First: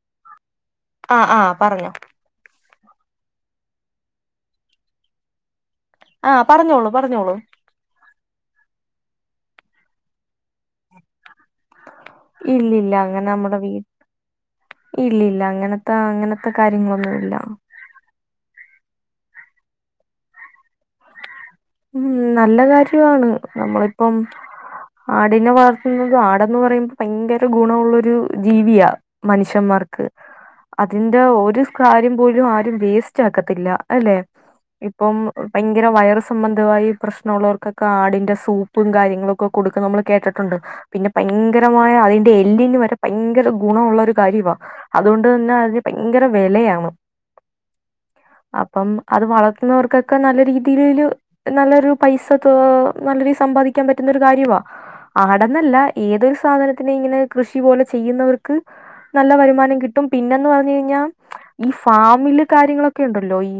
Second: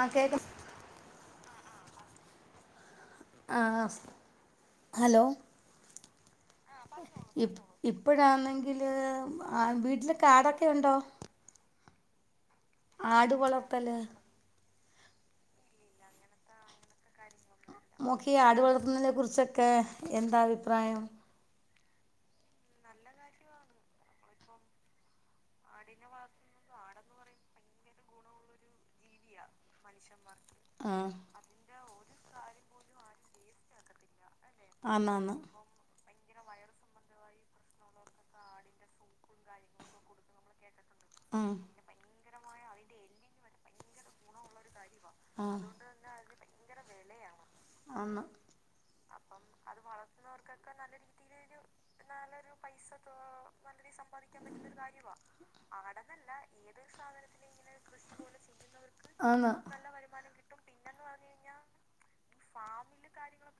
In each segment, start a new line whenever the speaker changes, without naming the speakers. ആഹാ കേൾക്ക.
ആഹാ ആഹാ പറഞ്ഞോ?
ആഹാ ഹലോ..
ആഹ് പറഞ്ഞോളൂ പറഞ്ഞോളൂ !
ഇപ്പോഴാണെങ്കിൽ വീട്ടില് കാടൊക്കെ ഉണ്ടോ?
ഇല്ല.. ഇല്ല അങ്ങനെ
ആട്
നമ്മടെ വീട്
വളർത്തല്
- ഇല്ല ഇല്ല അങ്ങനത്തെ അങ്ങനത്തെ കാര്യങ്ങളൊന്നു ഇല്ല.
മൊക്കെ ആടു വളർത്തുന്നതിനെ- കുറിച്ചൊക്കെ എന്താ അഭിപ്രായം?
ഉം നല്ല കാര്യയാണ് നമ്മളിപ്പം, ആടിനെ വളർത്തുന്നത്, ആടെന്ന് പറയുമ്പോ ഭയങ്കര ഗുണള്ളൊരു ജീവിയാ. മനുഷ്യന്മാർക്ക്
ആഹ്
അതിന്റെ ഒരു- ഒരു കാര്യംപോലും ആരും വേസ്റ്റ് ആക്കത്തില്ല അല്ലേ, ഇപ്പോ
ആന്ന് ആന്ന്
ഭയകര വയറസ്- സംബന്ധമായി പ്രശ്നമുള്ളവർക്കൊക്കെ ആടിന്റെ സൂപ്പും, കാര്യങ്ങളോക്കെ കൊടുക്ക നമ്മൾ കേട്ടിട്ടുണ്ട്. പിന്നെ
ഉം
ഭയങ്കരമായ അതിന്റെ- എല്ലിന് വരെ ഭയങ്കര ഗുണഉള്ള ഒരു കാര്യവാ. അതുകൊണ്ട് തന്നെ
ആഹ്
അതിന് ഭയങ്കര വിലയാണ്.
ആന്ന്.. !
അപ്പം അത് വളർത്തുന്നവർക്കൊക്കെ നല്ല രീതിയില്- നല്ലൊരു പൈസ, നല്ല രീതി സമ്പാദിക്കാൻ പറ്റുന്ന ഒരു കാര്യമാണ് ആടെന്നല്ല, ഏതൊരു സാധനത്തിനെ ഇങ്ങനെ കൃഷി പോലെ ചെയ്യുന്നവർക്ക്- നല്ല
ആന്ന്
വരുമാനം കിട്ടും, പിന്നെന്ന് പറഞ്ഞു കഴിഞ്ഞാൽ ഈ ഫാമില്- കാര്യങ്ങളൊക്കെ ഉണ്ടല്ലോ, ഈ...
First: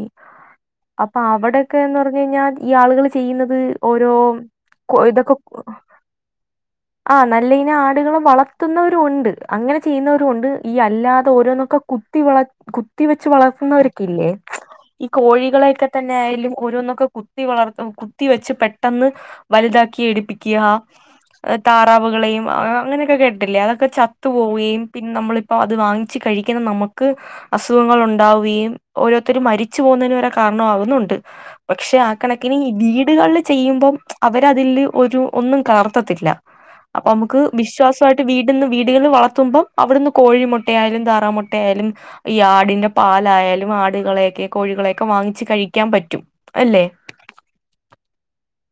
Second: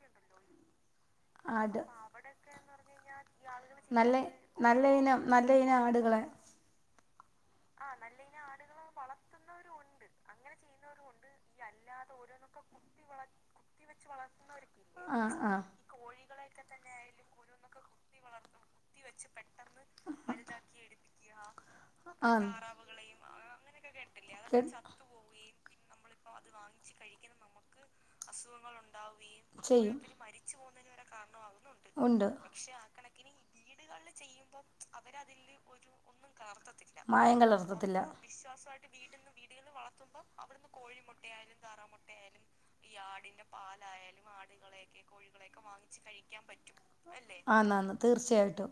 അപ്പോ
ആട്
അവിടെക്കെന്ന് പറഞ്ഞ- കഴിഞ്ഞാൽ, ഈ ആളുകൾ ചെയ്യുന്നത് ഓരോ
നല്ല നല്ല ഓരോ
കൊ
ഇനം
ഇതൊക്കെ,
നല്ല ഇനം ആടുകളെ
ആഹാ നല്ല ഇനം ആടുകൾ വളർത്തുന്നവരും ഉണ്ട്, അങ്ങനെ ചെയ്യുന്നവരും ഉണ്ട് ഈ അല്ലാതെ ഓരോന്നൊക്കെ, കുത്തി വള കുത്തി വെച്ച് വളർത്തുന്നവരൊക്കെ ഇല്ലേ? ഈ
ഇല്ലേ
കോഴികളെയൊക്കെ തന്നെ- ആയാലും ഓരോന്നൊക്കെ, കുത്തി വളർത്ത, കുത്തി വെച്ച് പെട്ടെന്ന് വലുതാക്കി എടിപ്പിക്കുക, താറാവുകളെയും, അങ്ങനെയൊക്കെ കേട്ടില്ലേ. അതൊക്കെ ചത്തു പോവുകയും പിന്നെ നമ്മളിപ്പോ അത് വാങ്ങി- ച്ചി കഴിക്കുന്ന നമക്ക് അസുഖങ്ങളും ഉണ്ടാവും. ഉണ്ടാവുകയും, ഓരോരുത്തരും മരിച്ചു പോകുന്നതിന് വരെ കാരണവുന്നുണ്ട്, പക്ഷെ-
ഉണ്ട്
കണക്കിന് ഈ വീടുകളില് ചെയ്യുമ്പം അവരതില് ഒരു ഒന്നും കലർത്തത്തില്ല. അപ്പോ
മായം
നമക്ക്
കലർത്തത്തില്ല
വിശ്വാസയിട്ട് വീട്ന്ന്, വീടുകൾ വളർത്തുമ്പം അവിടുന്ന് കോഴി മുട്ട ആയാലും താറാ മുട്ട. ട്ടയാലും ഈ ആടിന്റെ- പാലായാലും ആടുകളെയൊക്കെ, കോഴികളെയൊക്കെ വാങ്ങിച്ച് കഴിക്കാൻ പറ്റും അല്ലേ?
ആന്ന് ആന്ന് തീർച്ചയായിട്ടും!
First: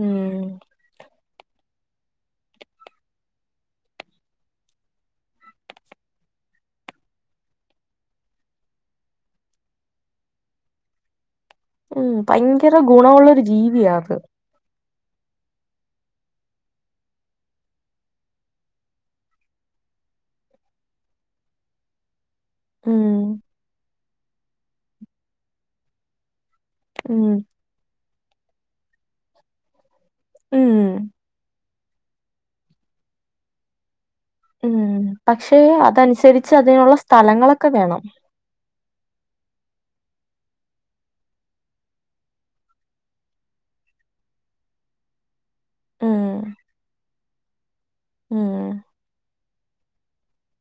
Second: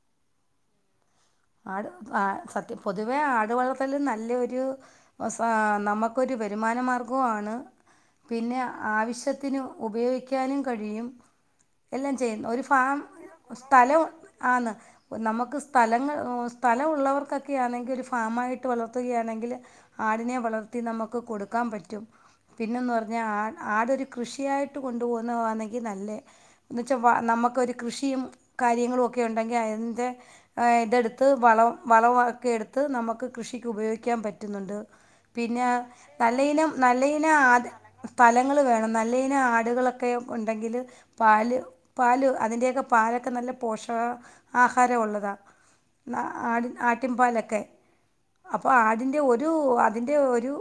ഉം.. !
ആട് സത്യം പൊതുവേ ആടു വളർത്തല് നല്ലെയൊരു, [unintelligible] നമുക്കൊരു വരുമാനമാർഗോ ആണ്. പിന്നെ ആവശ്യത്തിന് ഉപയോഗിക്കാനും കഴിയും.
ഉം
എല്ലാം ചെയ്യുന്നു ഒരു
ഭയങ്കര
ഫാം
ഗുണമുള്ളൊരു ജീവിയാ
സ്ഥലം
അത്
ആന്ന് നമുക്ക് സ്ഥലങ്ങൾ- സ്ഥലമുള്ളവർകൊക്കെ ആണേ- ങ്കിൽ ഒരു ഫാമായിട്ട് വളർത്തുകയാണെങ്കിൽ, ആടിനെ വളർത്തി നമുക്ക് കൊടുക്കാൻ പറ്റും. പിന്നന്ന്
ഉം
പറഞ്ഞാൽ ആടൊരു- കൃഷിയായിട്ട് കൊണ്ടു പോകുന്ന ആണെങ്കിൽ നല്ല, എന്ന് വെച്ചാൽ
ഉം
നമുക്കൊരു കൃഷിയും, കാര്യങ്ങളുക്കെ ഉണ്ടെങ്കിൽ അതിൻ്റെ
ഉം
ഇത് അടുത്ത്, വളം വളമൊക്കെ എടുത്ത് നമുക്ക് കൃഷിക്ക് ഉപയോഗിക്കാൻ പറ്റും.
ഉം
[unintelligible]
പക്ഷെ
പിന്നെ നല്ല
അതനുസരിച്ച്
ഇനം
അതിനുള്ള
നല്ല ഇനം ആട്,
സ്ഥലങ്ങളൊക്കെ വേണം
ഫലങ്ങൾ വേണം, നല്ലഇനം ആടുകളൊക്കെ ഉണ്ടെങ്കില് - പാല് പാല് അതിന്റെയെക്കെ പാലൊക്കെ നല്ല പോഷക ആഹാരം ഉള്ളതാ
ഉം
ആടിൻ ആട്ടിൻപാലൊക്കെ
ഉം
അപ്പൊ ആടിന്റെ ഒരു അതിന്റെ ഒരു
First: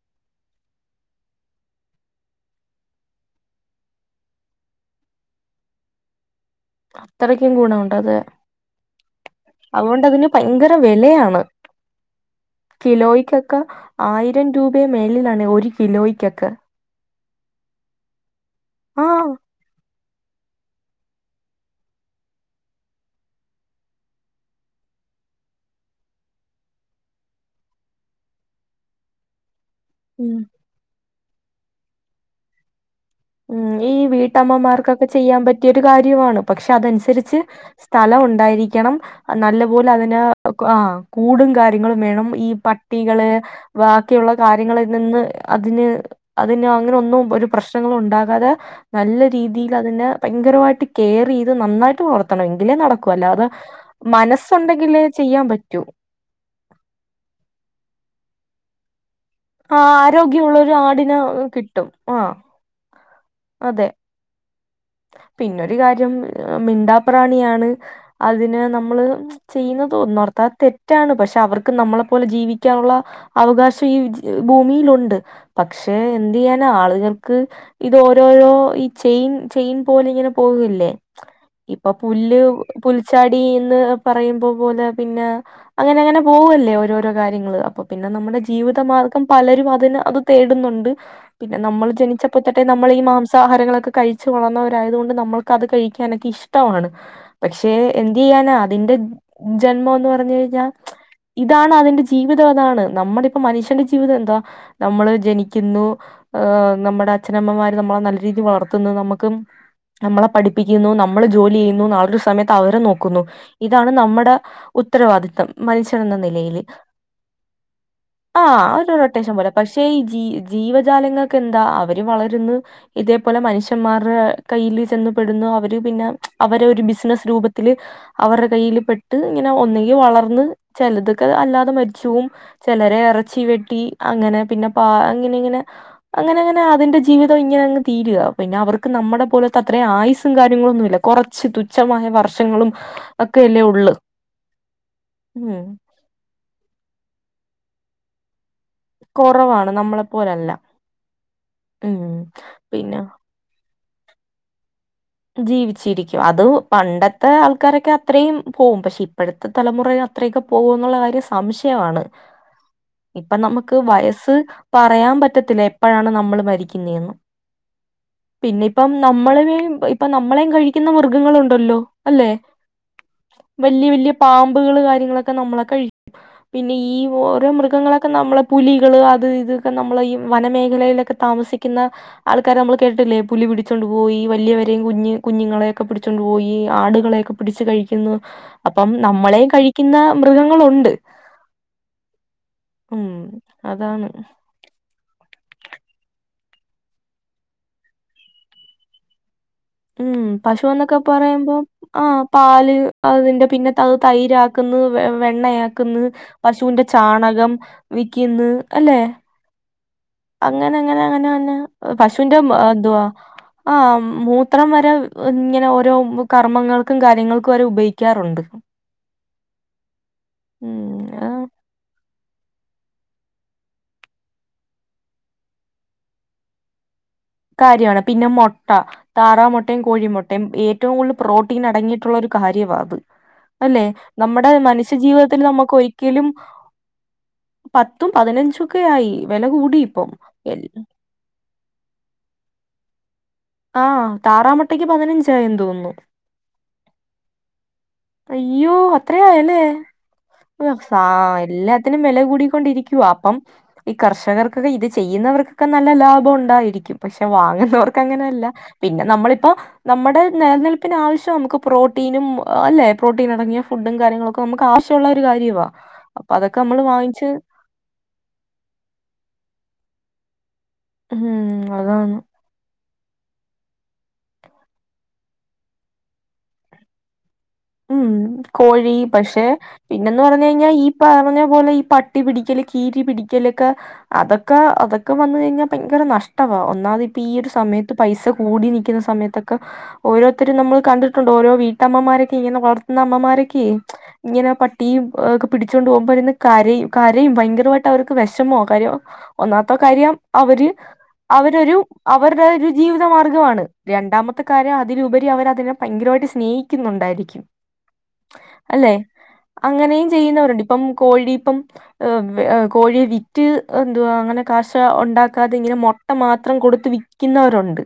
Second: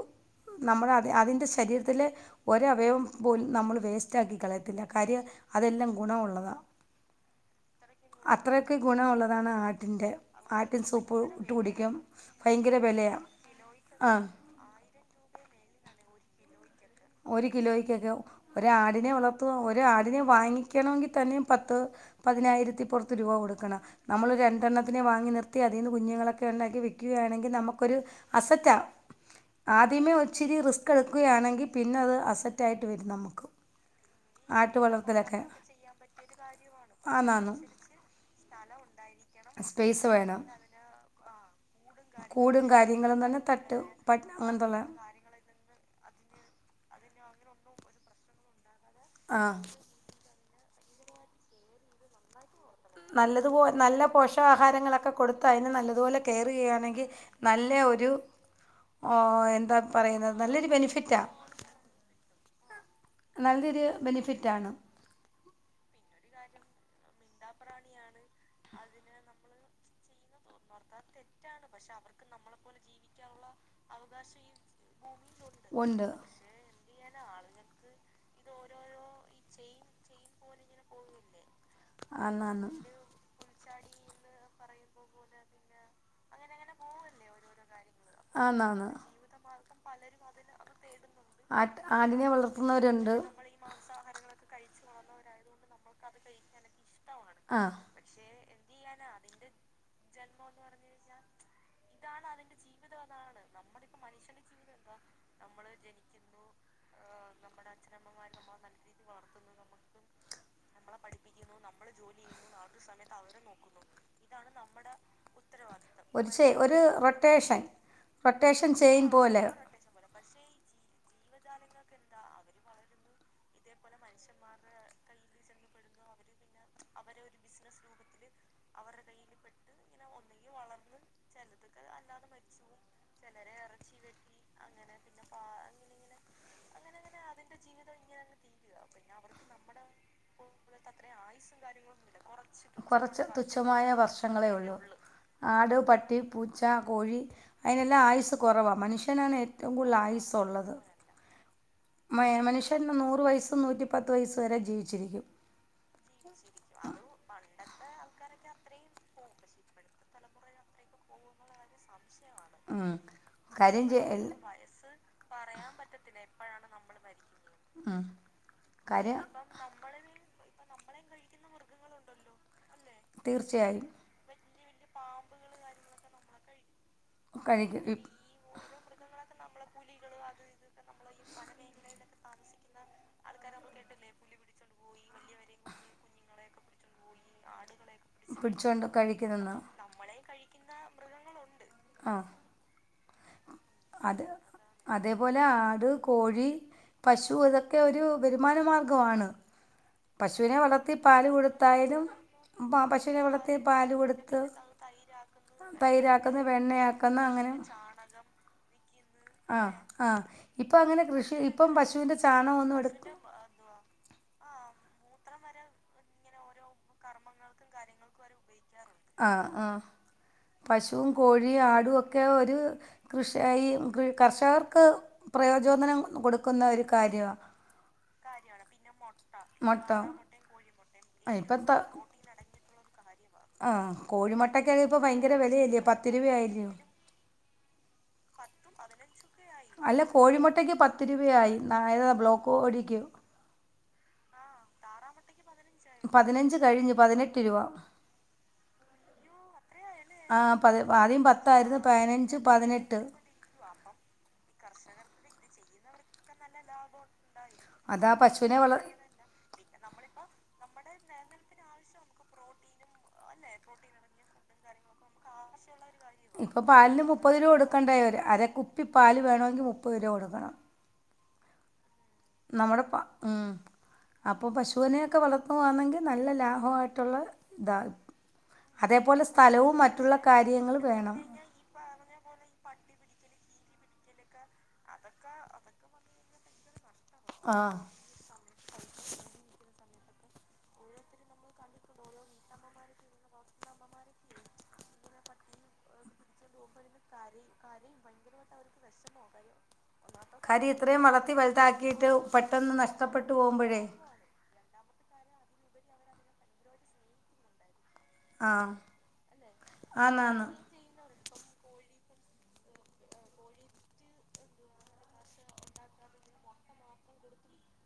നമ്മള് അത് അതിന്റെ ശരീരത്ത്ല് ഒര അവയവം പോലും നമ്മൾ വേസ്റ്റാക്കി കളയത്തില്ല കാര്യം അതെല്ലാം ഗുണം വുള്ളതാ
അത്രക്കും ഗുണമുണ്ടത്
ഗുണമുള്ളതാണ് ആട്ടിൻ്റെ
അത്കൊണ്ടതിന് ഭയങ്കര
ആട്ടിൻ സൂപ്പ്
വെലെയാണ്
ഇട്ട് കുടിക്കും ഭയങ്കര വിലയാണ്
കിലോയ്ക്കൊക്കെ
ആ
ആയിരം രൂ മേളിലാണെ ഒര് കിലോയ്ക്കാെകെ
ഒര് കിലോയ്ക്കെക്കെ ഒരാടിനെ
ആഹ്
വളർത്തുക ഒരാടിനെ വാങ്ങിക്കണമെങ്കി തന്നെ പത്ത് പതിനായിരത്തിപ്പാെറത്ത് രൂപ കൊട്ക്കണ നമ്മള് രണ്ടെണ്ണത്തിനെ വാങ്ങി നിർത്തി അതീന്ന് കുഞ്ഞ്ങ്ങളൊക്കെ ഒണ്ടാക്കി വിക്ക്കയാണെങ്കി നമക്കൊര് അസറ്റാവും ആദ്യമേ
ഉം
ഒര്ച്ചിരി റിസ്ക്കെടുക്കുകയാണെങ്കി പിന്നെ അത് അസറ്റായിട്ട് വെരും നമ്മ
ഉം ഈ വീട്ടമ്മമാർക്കൊക്കെ ചെയ്യാൻ പറ്റിയൊരു കാര്യവാണ് പക്ഷെ അതൻസര്ച്ച്
ആന്നാന്ന്
സ്ഥല ഒണ്ടായിരിക്കണം നല്ല പോലെ
സ്പേസ്
അതിന്
വേണം
ആഹ് കൂടും കാര്യങ്ങളും വേണം ഈ
കൂടും കാര്യങ്ങളും
പട്ടികള്
തന്നെ തട്ട് പട്ട്
ബാക്കിയുള്ള
അങ്ങനത്തുള്ള
കാര്യങ്ങളിൽ നിന്ന് അതിന് അതിന് അങ്ങനെ ഒന്നും ഒരു പ്രശ്നങ്ങളും ഉണ്ടാകാതെ നല്ല
ആ
രീതിയിലതിനെ ഭയങ്കരമായ്ട്ട് കേറെയ്ത് നന്നായിട്ട് വള ർത്തണം എങ്കിലേ നടക്കു അല്ലാതെ
നല്ലതുപോ നല്ല
മനസ്സുണ്ടെങ്കിലേ ചെയ്യാൻ പറ്റൂ
കെയറെയ്യാണങ്കി നല്ലെ ഒരു ഓഹ് എ
ആഹ് ആരോഗ്യമുള്ളൊരു ആട്നാ കിട്ടും ആഹ്
നല്ലെര് ബെനിഫിറ്റാണ്
പിന്നൊരു കാര്യം മിണ്ടാപ്രാണിയാണ് അതിന് നമ്മള് ചെയ്യുന്നതൊ നർ ത്താ തെറ്റാണ് പക്ഷെ അവർക്ക് നമ്മളെ പോലെ ജീവിക്കാനുള്ള അവകാശം ഈ ജ് ഭൂമിയിലുണ്ട് പക്ഷെ
ഉണ്ട് പക്ഷെ
എന്തെയ്യാനാ ആള്കൾക്ക് ഇതാെരോരോ ഈ ചെയിൻ ചെയിൻ പോലിങ്ങനെ പോകല്ലേ ഇപ്പൊ പുല്ല്
ആന്നാന്ന്
പുൽ ച്ചാടി എന്ന് പറയുമ്പോ പോലെ പിന്നെ അങ്ങനെ അങ്ങനെ പോവല്ലേ ഓരോരോ കാര്യങ്ങള് അപ്പൊ പിന്നെ നമ്മടെ
ആന്നാന്ന്
ജീവിതമാർഗം പലരും അതിന് അത് തേട്ന്നുണ്ട് പിന്നെ
ആട്ട്
നമ്മൾ
ആടിനെ
ജനിച്ചപ്പാെത്താെട്ടേ നമ്മളീ
വളർത്തുന്നവരുണ്ട്
മാംസാഹാരങ്ങളെക്കെ ച്ച് വളർന്നവരായതു കൊണ്ട് നമ്മൾക്കത് കഴിക്കാനൊക്കെ ഇഷ്ടവാണ് പക്ഷെ
ആഹ്
എന്ത്യ്യാനാ അതിന്റെ ജന്മാെന്ന് പറഞ്ഞ് കഴ്ഞ്ഞാ ഇതാണ് അതിന്റെ ജീവിതം അതാണ് നമ്മളിപ്പാെ മനുഷ്യന്റെ ജീവിതം എന്താ നമ്മള് ജനിക്ക്ന്നൂ ആഹ് നമ്മടെ അച്ഛനമ്മമാര് നമ്മളെ നല്ല രീതി വളർത്ത്ന്ന് നമ്മ ക്കും നമ്മളെ പഠിപ്പിക്ക്ന്നു നമ്മള് ജോലിയെ യ്യുന്നു നാളൊരു സമയത്ത് അവരെ നോക്കുന്നു ഇതാണ് നമ്മടെ ഉത്തരവാദിത്തം മനുഷ്യൻ എന്ന നിലയില്
ട്ടേഷൻ
ആഹ്
റൊട്ടേഷൻ
ഒരു
ചെയിൻ
റൊട്ടേഷൻ
പോലെ
പക്ഷേ ഈ ജീ ജീവജാലങ്ങൾക്കെന്താ അവര് വളര്ന്ന് ഇതേപോലെ മനുഷ്യന്മാർ ര് കയ്യ്ല് ചെന്ന് പെട്ന്നു അവര് പിന്നെ അവരൊര് ബിസ്നസ് രൂപത്തില് അവരെ കയ്യ്ല് പെട്ട് ഇങ്ങനെ ഒന്നെങ്കി വളർന്ന് ചെലതൊക്കെ അല്ലാതെ മര്ച്ചാേവും ചെലരെ എറച്ചി വെട്ടി അങ്ങനെ പിന്നെ പാ അങ്ങനെ ഇങ്ങനെ അങ്ങനെ അങ്ങനെ അതിന്റെ ജീവിതം ഇങ്ങനെ അങ്ങ് തീര്കാ പിന്നെ അവർ ക്ക് നമ്മടെ പോലത്തെ അത്രേം ആയുസും കാര്യങ്ങളൊന്നും ഇല്ലാ
കൊറച്ച്
ഒക്കെയല്ലേ
തുച്ഛമായ
ഉള്ളു
വർഷങ്ങളേ ഒള്ളൂ
ഉം
ആട് പട്ടി പൂച്ച കോഴി അയ്നെല്ലാം ആയ്സ് കൊറവാ മന്ഷ്യനാണ്
കുറവാണ്
ഏറ്റവും കൂടുതൽ
നമ്മളെ പോലല്ല
ആയുസ്സാെള്ളത്
ഉം
മ മനുഷ്യന്ന്
പിന്നെ
നൂറ് വയസ്സും നൂറ്റിപ്പത്ത് വയസ്സ് വരെ ജീവിച്ചിരിക്കും
ജീവിച്ചിരിക്കും അത് പണ്ടത്തെ ആൾക്കാരൊക്കെ അത്രേയും പോവും പക്ഷെ ഇപ്പഴ ത്തെ തലമുറയും അത്രെയൊക്കെ പോവോന്ന്ള്ള കാര്യം സംശയവാണ്
ആണ്
ഇപ്പം നമ്ക്ക് വയസ്സ് പറയാൻ പറ്റത്തില്ല എപ്പഴാണ് നമ്മള് മരിക്ക്ന്നേന്ന്
ഉം
പിന്നിപ്പം
കാര്യം
നമ്മള് വേംപൊയ് പ്പം നമ്മലേം കഴിക്കുന്ന മൃഗങ്ങളുണ്ടല്ലോ അല്ലെ,
തീർച്ചയായും
വല്യ വല്യ പാമ്പുകള് കാര്യങ്ങളൊക്കെ നമ്മളെ കഴിക്കും. പിന്നെ ഈ ഓരോ
കഴിക്കും
മൃഗങ്ങളൊക്കെ നമ്മളെ, പുലികള് അത് ഇത് ക്കെ നമ്മളെ ഈ വനമേഖലയിലൊക്കെ താമസിക്കുന്ന ആൾക്കാരെ നമ്മള് കേട്ട്ട്ടില്ലേ പുലി പിടിച്ചൊണ്ട് പോയി, വല്യ വ കുഞ്ഞ് കുഞ്ഞുങ്ങളെയൊക്കെ പിടിച്ചൊണ്ട് പോയി. ആടുകളെയൊക്കെ പിട്ച്ച് കഴിക്കുന്നു.
പിടിച്ചോണ്ട്
അപ്പം നമ്മളേം
കഴിക്കുന്നെന്ന്
കഴി ക്കുന്ന മൃഗങ്ങളുണ്ട്
ആ
ഉം അതാണ്
അത് അതേപോലെ ആട്, കോഴി, പശു, ഇതൊക്കെ ഒരു വരുമാനമാർഗ്ഗവാണ്
ഉം പശു എന്നൊക്കെ പറയുമ്പോ. ആ
കൊടുത്തായാലും
പാല്,
പ- പശുവിനെ
അതിന്റെ
വളർത്തി
പിന്നെ ത്ത
പാൽ കൊടുത്ത്
ത്തൈരാ ക്ക്ന്ന്. വെണ്ണയാക്ക്ന്ന്.
തൈരാക്കുന്ന
പശൂന്റെ
വെണ്ണയാക്കുന്ന
ചാണകം
അങ്ങനെ
വിക്ക്ന്ന്. അല്ലെ
ആ ആഹ്
അങ്ങനെ അങ്ങനെ അങ്ങനെ വന്ന പശുവിന്റെ മ്
ചാണകമൊന്നും
എന്തുവാ
എടുക്കും
ആ മൂത്രം വരെ, ഇങ്ങനെ ഓരോ കർമ്മങ്ങൾ
[inaudible] ആ ആ
ഉം
പശുവും
അത്
കോഴി ഴി ആടുഒക്കെ ഒരു കൃഷ് എ ഈ കൃ കർഷകർക്ക് പ്രയചോദനം കൊടുക്കുന്ന ഒരു കാര്യവാ
കാര്യവാണ്. പിന്നെ മുട്ട താറാ മുട്ടയും
മൊട്ട
കോഴിമുട്ട യും. ഏറ്റവും കൂടുതൽ
ഇപ്പം
പ്രോട്ടീൻ
ത
അടങ്ങിയിട്ടുള്ള ഒരു കാര്യവാത് അല്ലെ,
ആഹ്
നമ്മുടെ
കോഴിമുട്ടക്കൊക്കെ
മനുഷ്യ
ഇപ്പം ഭയങ്കര
ജീവിതത്തിൽ നമുക്ക്
വിലയല്ലേ പത്ത്
ഒരിക്കലും
രൂപയായില്ലയോ
പത്തും പതിനഞ്ചൊക്കെ ആയി. വെല കൂടി
അല്ല
ഇപ്പം എ
കോഴിമുട്ടയ്ക്ക് പത്ത് രൂപയായി നായത ബ്ലോക്ക് ഓഴിക്കൂ
ആ.. താറാമുട്ടയ്ക്ക് പതിനഞ്ചായെന്ന് തോന്നുന്നു
പതിനഞ്ച് കഴിഞ്ഞ് പതിനെട്ട് രുപ
അയ്യോ അത്രേ ആയല്ലേ
ആഹ് പതി
[inaudible] സാ
ആദ്യം പത്തായിരുന്നു
എല്ലാത്തിനും വെല
പതിനഞ്ച് പതിനെട്ട്
കൂടിക്കൊണ്ടിരിക്കവാ അപ്പം ഈ കർഷകർക്കൊക്കെ ഇത് ചെയ്യുന്നവർക്കൊക്കെ നല്ല ലാഭവുണ്ടായിരിക്കും പക്ഷെ
അതാ
വാങ്ങുന്നവർക്കങ്ങനെയല്ല.
പശുവിനെ വളർ
പിന്നെ നമ്മളിപ്പോ നമ്മുടെ നിലനിൽപ്പിനാവശ്യം നമ്മക്ക് പ്രോട്ടീനും ആഹ് അല്ലെ? പ്രോട്ടീൻ അടങ്ങിയ ഫുഡും കാര്യങ്ങളൊക്കെ നമുക്ക് ആവശ്യമുള്ള ഒരു കാര്യവാ അപ്പൊ അതൊക്കെ
ഇപ്പൊ
നമ്മള്
പാലിന്
വാങ്ങിച്ച്
മുപ്പത് രൂപ കൊടുക്കണ്ടേ അര കുപ്പി പാലിന് വേണമെങ്കിൽ മുപ്പത് രൂപ കൊടുക്കണം.
ഉം അതാണ്
നമ്മുടെ പ ഉം അപ്പോൾ പശുവിനെയൊക്കെ വളർത്തുവാണെങ്കിൽ നല്ല ലാഭവായിട്ടുള്ള
ഉം കോഴി പക്ഷെ
സ്ഥലവും മറ്റുള്ള
പിന്നന്ന് പറഞ്ഞ കഴിഞ്ഞാൽ
കാര്യങ്ങൾ
ഈ
വേണം
പറഞ്ഞ ഇതുപോലെ ഈ പട്ടി പിടിക്കല് കീരി പിടിക്കലൊക്കെ അതൊക്കെ അതൊക്കെ വന്ന് കഴിഞ്ഞാൽ ഭയങ്കര നഷ്ടമാണ് ഒന്നാമത് ഇപ്പൊ ഈ ഒരു
ആ
സമയത്ത് പൈസ കൂടി നിൽക്കുന്ന സമയത്തൊക്കെ ഓരോത്തരും നമ്മൾ കണ്ടിട്ടുണ്ട് ഓരോ വീട്ടമ്മമാരെെ ഇങ്ങനെ വളർത്തുന്ന അമ്മമാരൊക്കെ ഇങ്ങനെ പട്ടിയും ഒക്കെ പിടിച്ചുകൊണ്ട് പോകുമ്പോൾ ഇരുന്ന് കരയും കരയും ഭയങ്കരമായിട്ട് അവർക്ക് വിഷമോ കാര്യോ ഒന്നാത്ത കാര്യം അവര്
കാര്യം ഇത്രയും വളർത്തി
അവരൊരു
വലുതാക്കിയിട്ട്
അവര്ടെ ഒരു
പെട്ടെന്ന്
ജീവിത
നഷ്ടപ്പെട്ടു
മാർഗ്ഗമാണ്
പോകുമ്പോഴേ
രണ്ടാമത്തെ കാര്യം അതിലുപരി അവർ അതിനെ ഭയങ്കരമായിട്ട് സ്നേഹിക്കുന്നുണ്ടായിരിക്കും.
ആ
അല്ലെ അങ്ങനെയും
ആന്നാന്ന്
ചെയ്യുന്നവരുണ്ട് ഇപ്പം കോഴിപ്പം [unintelligible] കോഴിയെ വിറ്റ് എന്തുവാ അങ്ങനെ കാശ ഉണ്ടാക്കാതെ ഇങ്ങനെ മൊ [unintelligible] [unintelligible] മാത്രം കൊടുത്ത് വിക്കുന്നവരുണ്ട്.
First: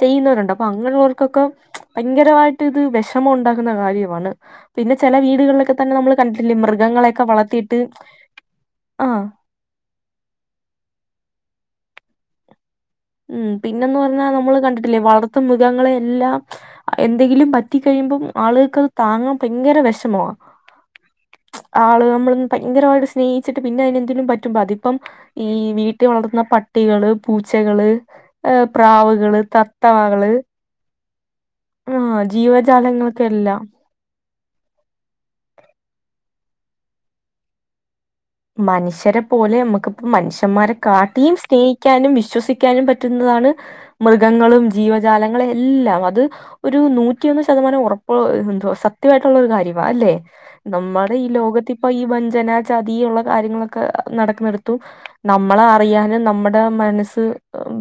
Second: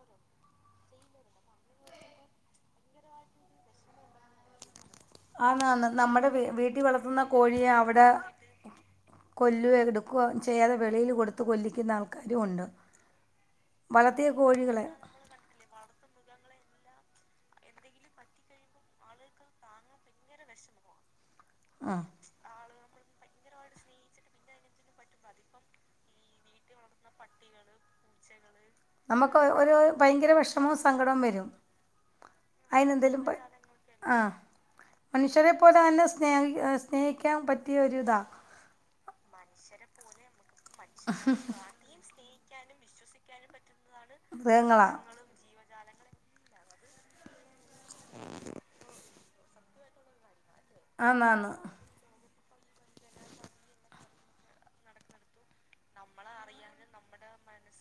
ചെയ്യുന്നവരുണ്ട് അപ്പൊ, അങ്ങനെയുള്ളവർക്കൊക്ക ഭയങ്കരമായിട്ട് ഇത് വിഷമം ഉണ്ടാ നടക്കുന്ന കാര്യമാണ്. പിന്നെ ചില വീടുകളിലൊക്കെ
ആന്നാന്ന്
തന്നെ നമ്മൾ
നമ്മുടെ വീ
കണ്ടിട്ടില്ലേ
വീട്ടിൽ വളർത്തുന്ന
മൃഗങ്ങളെക്കെ
കോഴിയെ
വളർത്തിയിട്ട് ആഹ്
കൊല്ല എടുക്കുക ചെയ്യാതെ വെളിയിൽ കൊടുത്ത് കൊല്ലിക്കുന്ന ആൾക്കാരും ഉണ്ട്
ഉം പിന്നെന്ന്
വളർത്തിയ
പറഞ്ഞാൽ നമ്മള്
കോഴികളെ
കണ്ടിട്ടില്ലേ വളർത്ത മൃഗങ്ങളെ എല്ലാം മ്മ്ച് എന്തെങ്കിലും പറ്റി കഴിയുമ്പം ആളുകൾക്കത് താങ്ങാൻ ഭയങ്കര വിഷമവാ.
[unintelligible]
മ്മ്ച്
ആ
ആള് നമ്മൾ ഭയങ്കരമായിട്ട് സ്നേഹിച്ചിട്ട് പിന്നെ അതിനെന്തേലും പറ്റുമ്പോ അതിപ്പം ഈ വീട്ടിൽ വളർന്ന പ ട്ടികൾ പൂച്ചകൾ അ പ്രാ
നമ്മക്ക് ഒരു ഭയങ്കര വിഷമവും സങ്കടവും വരും
ആഹ്
അയ്നെന്തേലും പ
ജീവജാലങ്ങൾക്കെല്ലാം
ആ മനുഷ്യരെ പോലെ തന്നെ സ്നേഹി സ്നേഹിക്കാൻ പറ്റിയ ഒര്താ
മനുഷ്യരെ പോലെ നമ്മുക്കിപ്പം മനുഷ്യന്മാരെ കാട്ടിയും സ്നേഹിക്കാനും വിശ്വസിക്കാനും പറ്റുന്നതാണ് മൃഗങ്ങളും
മൃഗങ്ങളാ
ജീവജാലങ്ങളും എല്ലാം അത് ഒരു നൂ നൂറ്റി ഒന്ന് ശതമാനം ഉറപ്പ് എന്ത് സത്യമായിട്ടുള്ള ഒരു കാര്യമാ അല്ലെ നമ്മടെ
ആന്ന്
ഈ
ആന്ന്
ലോകത്തി പ്പ ഈ വഞ്ചന ചതി ഉള്ള കാര്യങ്ങളൊക്കെ നടക്കുന്നിടത്തു നമ്മളെ വയ്യാതെ നമ്മടെ മനസ്സ്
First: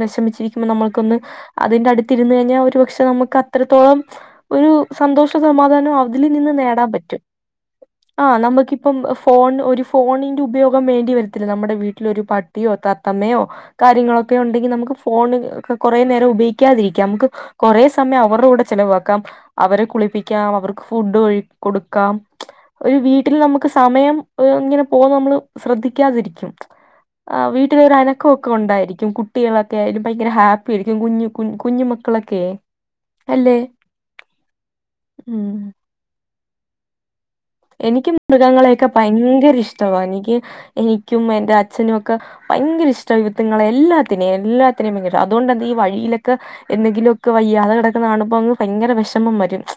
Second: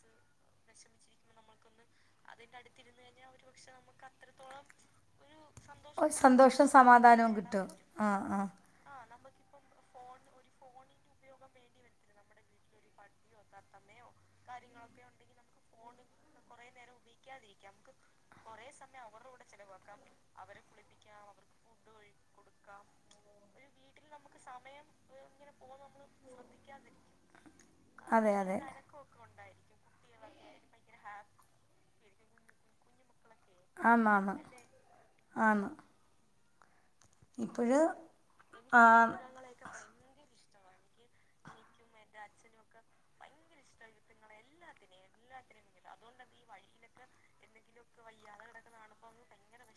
വിഷമിച്ചിരിക്കുമ്പോ നമ്മൾക്കൊന്ന് അതിന്റെ അടി തിരുന്ന് കഴിഞ്ഞാൽ ഒരുപക്ഷെ നമുക്ക് അത്രത്തോളം ഒരു സന്തോഷ സമാധാനം അതില് നിന്ന് നേടാൻ പറ്റും.
ട്ടോ ആഹ് ആഹ്
പ്പം ഫോൺ ഒരു ഫോണിന്റെ ഉപയോഗം വേണ്ടി വരത്തില്ല നമ്മടെ വീട്ടിലൊരു പട്ടിയോ ത ത്തമയോ കാര്യങ്ങളോക്കെ ഉണ്ടെങ്കിൽ നമുക്ക് ഫോൺ കുറേ നേരം ഉപയോഗിക്കാതിരിക്കാം നമുക്ക് കൊറേ സമയം അവരുടെ കൂടെ ചെലവാക്കാം അവരെ കുളിപ്പിക്കാം അവർക്ക് ഫുഡ് കഴി കൊടുക്കാം മ്ച് ഒരു വീട്ടിൽ നമ്മക്ക് സമയം ഒ ഇങ്ങനെ പ്പൊ നമ്മള് ശ്രദ്ധിക്കാതിരിക്കും ആ
അതെ
വീട്ടിലൊരക്കൊക്കെ
അതെ
ഉണ്ടായി ആയിരിക്കും കുട്ടികളൊക്കെ ഭയങ്കര ഹാപ്പി ആയിരിക്കും കുഞ്ഞു കുഞ്ഞു മക്കളൊക്കെ അല്ലേ..
ആന്നാന്ന്
ഉം
ആന്ന് ഇപ്പഴ്
എനിക്കും
എനിക്ക്
മൃഗങ്ങളെയൊക്കെ
ഈ
പയങ്കര ഇഷ്ടവാ. എനിക്ക് എനിക്കും എന്റെ അച്ഛനും ഒക്ക ഭയങ്കര ഇഷ്ട ഇവ്ത്ത്ങ്ങളെ എല്ലാ പിന്നെ എല്ലാ അത്രയും ഭയങ്കര അതുകൊണ്ട്ന്ത ഈ വഴിയിലൊക്കെ എന്തെങ്കിലൊക്കെ വയ്യാത കിടക്കുന്ന കാണ്മ്മ്പങ് ഭയങ്കര വിഷമം വരും മ്ച്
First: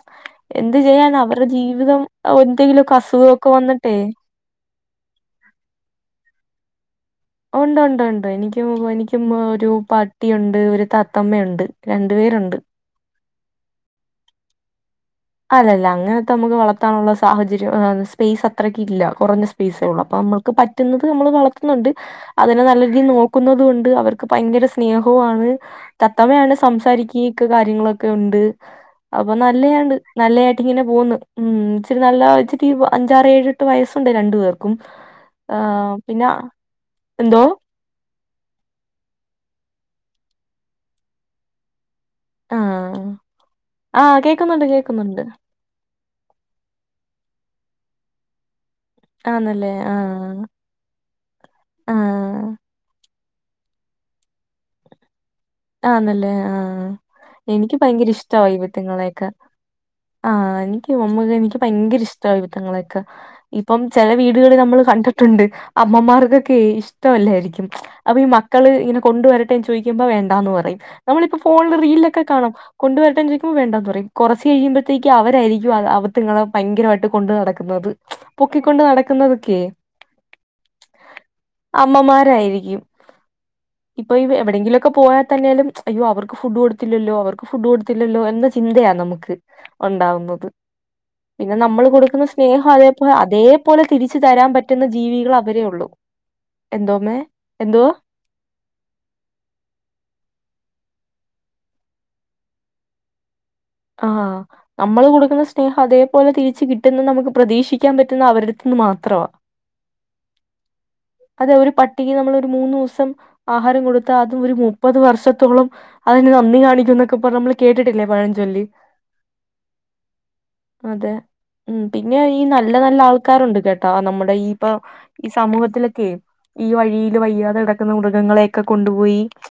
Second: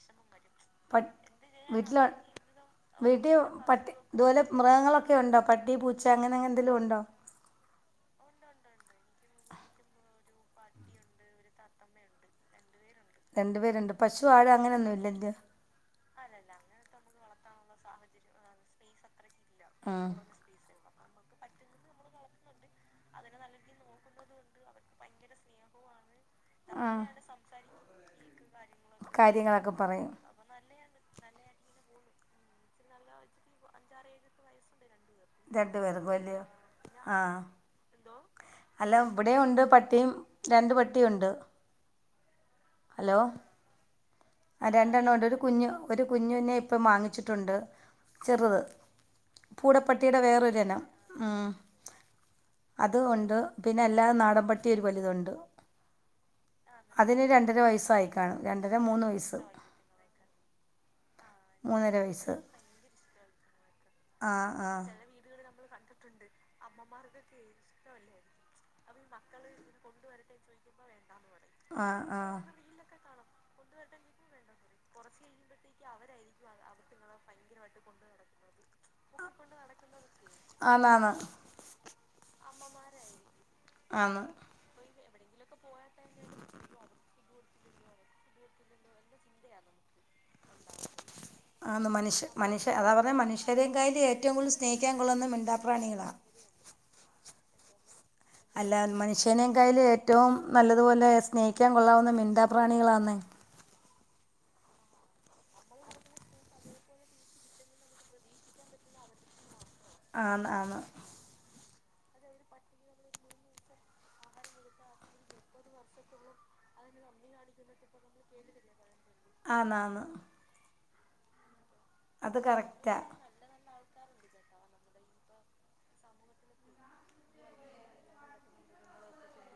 എന്ത്
പട്
ചെയ്യാനാ അവരെ ജീവിതം
വീട്ടില്
അവ എന്തെങ്കിലുമമൊക്കെ
വീട്ടിൽ പട്ടി ഇതുപോലെ മൃഗങ്ങളൊക്കെ ഉണ്ടോ പട്ടി പൂച്ച അങ്ങനെങ്ങെ എന്തെങ്കിലും ഉണ്ടോ?
ഉണ്ട് ഉണ്ട് ഉണ്ട് എനിക്കും എനിക്കും ഒരു പട്ടിയുണ്ട് ഒരു തത്തമ്മയുണ്ട് രണ്ടു പേരുണ്ട്
രണ്ടു പേരുണ്ട്. പശു ആട് അങ്ങനെയൊന്നും ഇല്ലല്ലോ?
അല്ലല്ല അങ്ങനത്തെമുക്ക് വളത്താനുള്ള സാഹചര്യം സ്പേസ് അത്രക്കില്ല. കുറഞ്ഞ സ്പേസേ ഉള്ളൂ. അപ്പൊ
ഇഷ്ടമുള്ള
അമ്മ ക്ക്പറ്റുന്നത് നമ്മൾ വളത്തുന്നുണ്ട്. അതിനെ നല്ല രീതിയിൽ നോക്കുന ന്നത് കൊണ്ട്, അവർക്ക് പയങ്കര സ് നേഹുആണ്. തത്തമയാണ്
നമ്മളിങ്ങനെ
സംസാരിക്കുകയും ക്കെ കാര്യങ്ങളൊക്കെ ഉണ്ട്.
ക്കും
അപ്പൊ
കാര്യങ്ങളൊക്കെ പറയും
നല്ലയാണ്.
പറയും
നല്ലയായിട്ട് ഇങ്ങനെ പോകുന്നു. ഉം... ഇച്ചിരി നല്ലത വച്ചിട്ട് ഈ അഞ്ചാറ്ഏഴ്, ണ്ട് വയസ്സുണ്ട് രണ്ടു പേർക്കും. ഹ്
രണ്ടു പേർക്കും
പിന്നെ
അല്ലയോ ആഹ്
എന്തോ?
അല്ല ഇവിടെയും ഉണ്ട് പട്ടിയും രണ്ട് പട്ടി ഉണ്ട്. ഹലോ?
ആ.. കേക്
ആ രണ്ടെണ്ണം ഉണ്ട്. ഒരു കുഞ്ഞു ഒരു കുഞ്ഞുന്നെ ഇപ്പം മാങ്ങിച്ചിട്ടുണ്ട്. ചെറുത്.
ആന്നല്ലേ
പൂടപ്പട്ടിയുടെ
ആഹ്
വേറൊരെനം. ഉം..
ആഹ്
അത് ഉണ്ട്. പിന്നെ അല്ലാതെ നാടൻപട്ടി ഒരു വലുത് ഉണ്ട്.
ആന്ന്ല്ലേ ആഹ്, എനിക്ക്
വയസ്സായി
ഭയങ്കര
കാണും
ഇഷ്ടവാ
രണ്ടര മൂന്ന്
ഇവിറ്റങ്ങളെയൊക്കെ.
വയസ്സ്
ആഹ എനിക്ക് [unintelligible] എനിക്ക്
മൂന്നര
ഭയങ്കര
വയസ്സ്
ഇഷ്ടവാ ഇവിററിങ്ങളെയൊക്കെ. ഇപ്പം ചെല വീടുകൾ
ആഹ്
നമ്മൾ
ആഹ്
കണ്ടിട്ടുണ്ട്. അമ്മമാർക്കൊക്കെ ഇഷ്ടവല്ലായിരിക്കും. അഭി മ ക്കൾ ഇങ്ങന കൊണ്ടുവരട്ടേ ന്ന് ചോയ്ക്കുമ്പോ വേണ്ട എന്ന് പറയും. നമ്മളിപ്പോ ഫോണില്
ആഹ്
റീൽലൊക്കെ
ആഹ്
കാണും. കൊണ്ടുവരട്ടെന്ന് ചോദിക്ക പ്പൊ വേണ്ടാന്ന് പറയും. കുറച്ച് കഴിയുമ്പോത്തേക്കും അവരായിരിക്കും അവത്ത്ങ്ങള ഭയരമായിട്ട് കൊണ്ട് നടക്കുന്നത്. [unintelligible] പൊക്കിക്കൊണ്ട് നടക്കുന്നതൊക്കെയ്
ആന്നാന്ന്
അമ്മമാരായിരിക്കും. ഇപ്പൊ
ആന്ന്
എവിടെങ്കിലുമൊക്കെ പോയാ തന്നാലും അയ്യോ അവർക്ക് ഫുഡ് കൊടുത്തില്ലല്ലോ അവർക്ക് ഫുഡ് കൊടുത്തില്ലല്ലോ എന്ന ചിന്തയാ നമുക്ക് ഉണ്ടാവു ന്നത് പിന്നെ നമ്മൾ
ആന്ന് മനുഷ്യ
കൊടുക്കുന്ന സ്നേഹം
മനുഷ്യ അതാ
അതേപ
പറഞ്ഞെ
അതേപോലെ
മനുഷ്യരെക്കായിലും
തിരിച്ചു
ഏറ്റവും
തരാൻ
കൂടുതൽ
പറ്റുന്ന
സ്നേഹിക്കാൻ കൊള്ളുന്നത്
ജീവികൾ അവരെ ഉള്ളു.
മിണ്ടാപ്രാണികളാ
എന്തോമ്മേ എന്തോ?
അല്ല മനുഷ്യനേകായലും ഏറ്റവും നല്ലതുപോലെ സ്നേഹിക്കാൻ കൊള്ളാവുന്ന മിണ്ടാ പ്രാണികളാന്ന്
ആഹ് നമ്മള് കൊടുക്കുന്ന സ്നേഹം അതേപോലെ തിരിച്ച് കിട്ടുന്ന നമുക്ക് പ്രതീക്ഷിക്കാൻ പറ്റുന്ന അവരുടെടുത്ത്ന്ന് മാത്രവാ.
ആന്ന് ആന്ന്
അതെ ഒരു പട്ടിക്ക് നമ്മള് ഒരു മൂന്ന് ദിവസം ആഹാരം കൊടുത്താ അതും ഒരു മുപ്പത് വർഷത്തോളം അതിന്റെ നന്ദി കാണിക്കും എന്നൊക്കെ പറഞ്ഞ് നമ്മള് കേട്ടിട്ടില്ലേ പഴഞ്ചൊല്ല്
ആന്നാന്ന്
അതെ ഉം പിന്നെ ഈ
അത്
നല്ല നല്ല
കറക്റ്റാ
ആൾക്കാരുണ്ട് കേട്ടാ നമ്മുടെ ഈ പ്പൊ ഈ സമൂഹത്തിലൊക്കെ ഈ വഴിയില് വയ്യാതെ കിടക്കുന്ന മൃഗങ്ങളെയൊക്കെ കൊണ്ടുപോയി